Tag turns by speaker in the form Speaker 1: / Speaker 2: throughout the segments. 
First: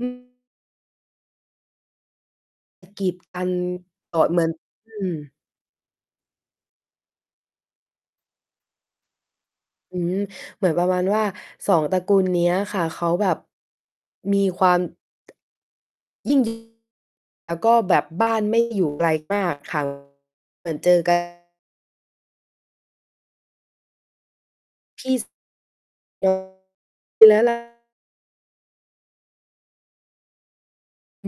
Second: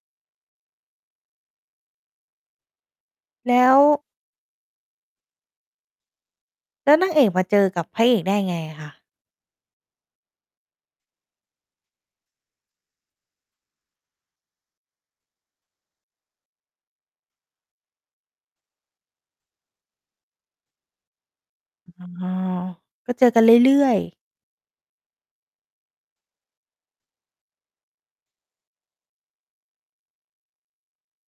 Speaker 1: อืม กีด อั
Speaker 2: แ
Speaker 1: น
Speaker 2: ล้ว
Speaker 1: ต่อเหมือน อืม
Speaker 2: แล้วนางเอกมาเจอกับพระเอกได้ไงอะคะ?
Speaker 1: อืม เหมือนประมาณว่า 2 ตระกูล เนี้ยค่ะ เขาแบบ มีความ ยิ่ง ดิ่ง แล้วก็แบบ บ้านไม่ อยู่ ไกลมาก ค่ะ เหมือนเจอ กัน
Speaker 2: อ๋อ ก็เจอกันเรื่อย ๆ
Speaker 1: พี่ส ป แล้วล่ะ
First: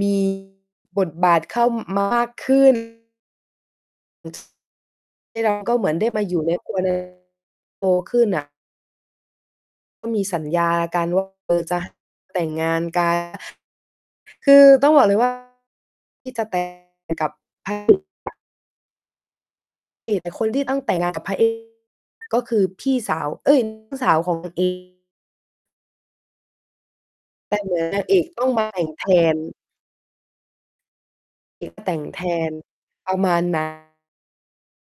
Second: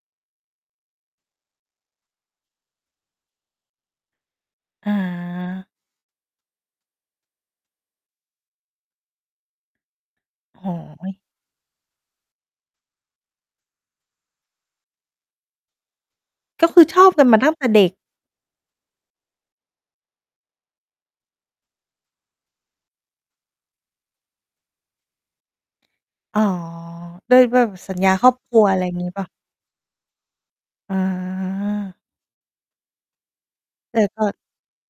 Speaker 1: มี บทบาทเข้า ม มากขึ้น
Speaker 2: อ
Speaker 1: ที่เรา
Speaker 2: า
Speaker 1: ก็เหมือนได้มาอยู่ใน ครัวหนึ่ง โตขึ้น อะ ก็มี สัญ
Speaker 2: โอ
Speaker 1: ญ
Speaker 2: ้
Speaker 1: าก
Speaker 2: โ
Speaker 1: ัน
Speaker 2: ฮ
Speaker 1: ว่า เออ จะ แต่งงาน กัน คือต้องบอกเลย ว่า ที่จะ แต
Speaker 2: ก
Speaker 1: ่
Speaker 2: ็คือชอบ
Speaker 1: ง
Speaker 2: กั
Speaker 1: ก
Speaker 2: น
Speaker 1: ับ
Speaker 2: มาตั้งแต่เด็ก
Speaker 1: [unintelligible] เอก แต่คนที่ต้องแต่งงานกับพระ เอก ก็คือพี่สาว เอ๊ย น้อง สาวของ นางเอก
Speaker 2: อ๋อ ด้วย
Speaker 1: แต
Speaker 2: ด้
Speaker 1: ่
Speaker 2: วย
Speaker 1: เ
Speaker 2: แบ
Speaker 1: หมื
Speaker 2: บ
Speaker 1: อน
Speaker 2: สั
Speaker 1: น
Speaker 2: ญ
Speaker 1: าง
Speaker 2: ญา
Speaker 1: เอ
Speaker 2: ค
Speaker 1: ก
Speaker 2: รอบ
Speaker 1: ต้อ
Speaker 2: ค
Speaker 1: ง
Speaker 2: ร
Speaker 1: แ
Speaker 2: ัว ไ
Speaker 1: ต
Speaker 2: ร
Speaker 1: ่ง แท
Speaker 2: งี้เปล่า?
Speaker 1: น
Speaker 2: อ
Speaker 1: เอก แต
Speaker 2: า
Speaker 1: ่งแทน ประมาณ นั้
Speaker 2: แ
Speaker 1: น
Speaker 2: ต่กอด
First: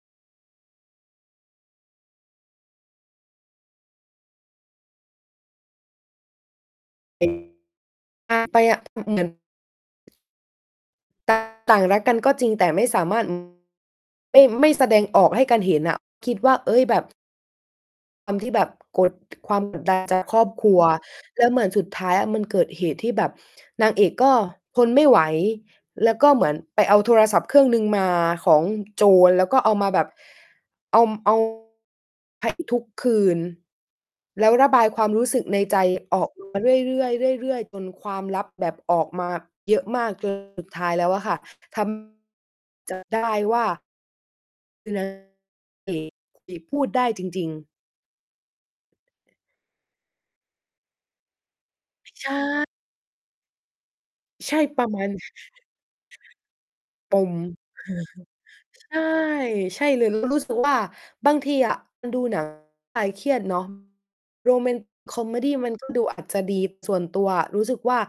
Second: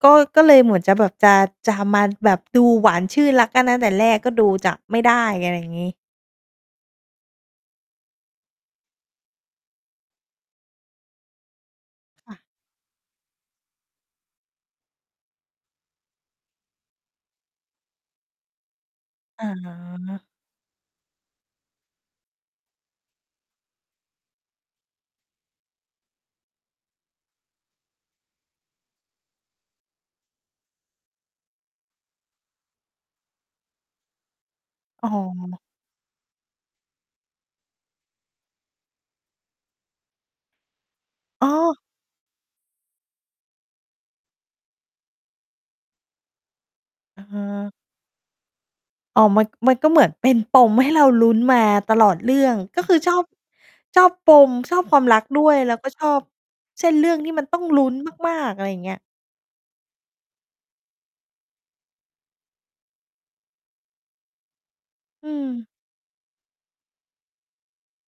Speaker 2: ก็ ก็เลยเหมือน จะแบบจะ จะมาแบบดูหวานชื่น รักกันตั้งแต่แรก ก็ดูจะไม่ได้ อะไรอย่างงี้
Speaker 1: เป็น อา ไปอะ อือ เหมือน ต่าง ต่างรักกันก
Speaker 2: ค
Speaker 1: ็
Speaker 2: ่ะ
Speaker 1: จริงแต่ไม่สามารถ อืม ไม่ ไม่แสดงออกให้กันเห็นอะ คิดว่า เฮ้ย แบบ ความที่แบบ กด
Speaker 2: อ๋
Speaker 1: ความ กดดัน จา
Speaker 2: อ
Speaker 1: กครอบครัว แล้วเหมือนสุดท้ายอะมัน เกิดเหตุที่แบบนางเอกก็ทนไม่ไหว แล้วก็เหมือนไปเอาโทรศัพท์เครื่องหนึ่งมาของ โจร แล้วก็เอามาแบบ ออม เอา พระเอก ทุกคืน แล้วระบายคว
Speaker 2: อ๋
Speaker 1: ามรู้สึกใน
Speaker 2: อ
Speaker 1: ใจออก มา เรื่อย ๆ เรื่อยๆ จนความลับแบบออกมาเยอะมาก จน สุดท้ายแล้วอะค่ะ
Speaker 2: อ้อ
Speaker 1: ทำ จับ ได้ว่า คือนางเอกนี่ พูดได้จริง ๆ
Speaker 2: เออ อ๋อ มัน มันก็เหมือนเป็นปมให้เราลุ้นมาตลอด
Speaker 1: ใช
Speaker 2: เรื่อง
Speaker 1: ่
Speaker 2: ก็คือชอบ ชอบป
Speaker 1: ใ
Speaker 2: ม
Speaker 1: ช่
Speaker 2: ช
Speaker 1: ป
Speaker 2: อบ
Speaker 1: ระ
Speaker 2: ค
Speaker 1: ม
Speaker 2: วา
Speaker 1: า
Speaker 2: ม
Speaker 1: ณ
Speaker 2: รักด้วย แล้วก็ชอบ เส้นเรื่
Speaker 1: ป
Speaker 2: องที่
Speaker 1: ม
Speaker 2: มันต้องลุ้นมาก ๆ อะไรอย่าง
Speaker 1: ใช
Speaker 2: เงี้ย
Speaker 1: ่ ใช่เลย เรารู้สึกว่า บางทีอะมันดู หนังเพื่อ คลายเครียดเนาะ โรแมน คอ
Speaker 2: อื
Speaker 1: เมดี
Speaker 2: ม
Speaker 1: มัน ก็ดูอาจจะดี ส่วนตัวอะ รู้สึกว่า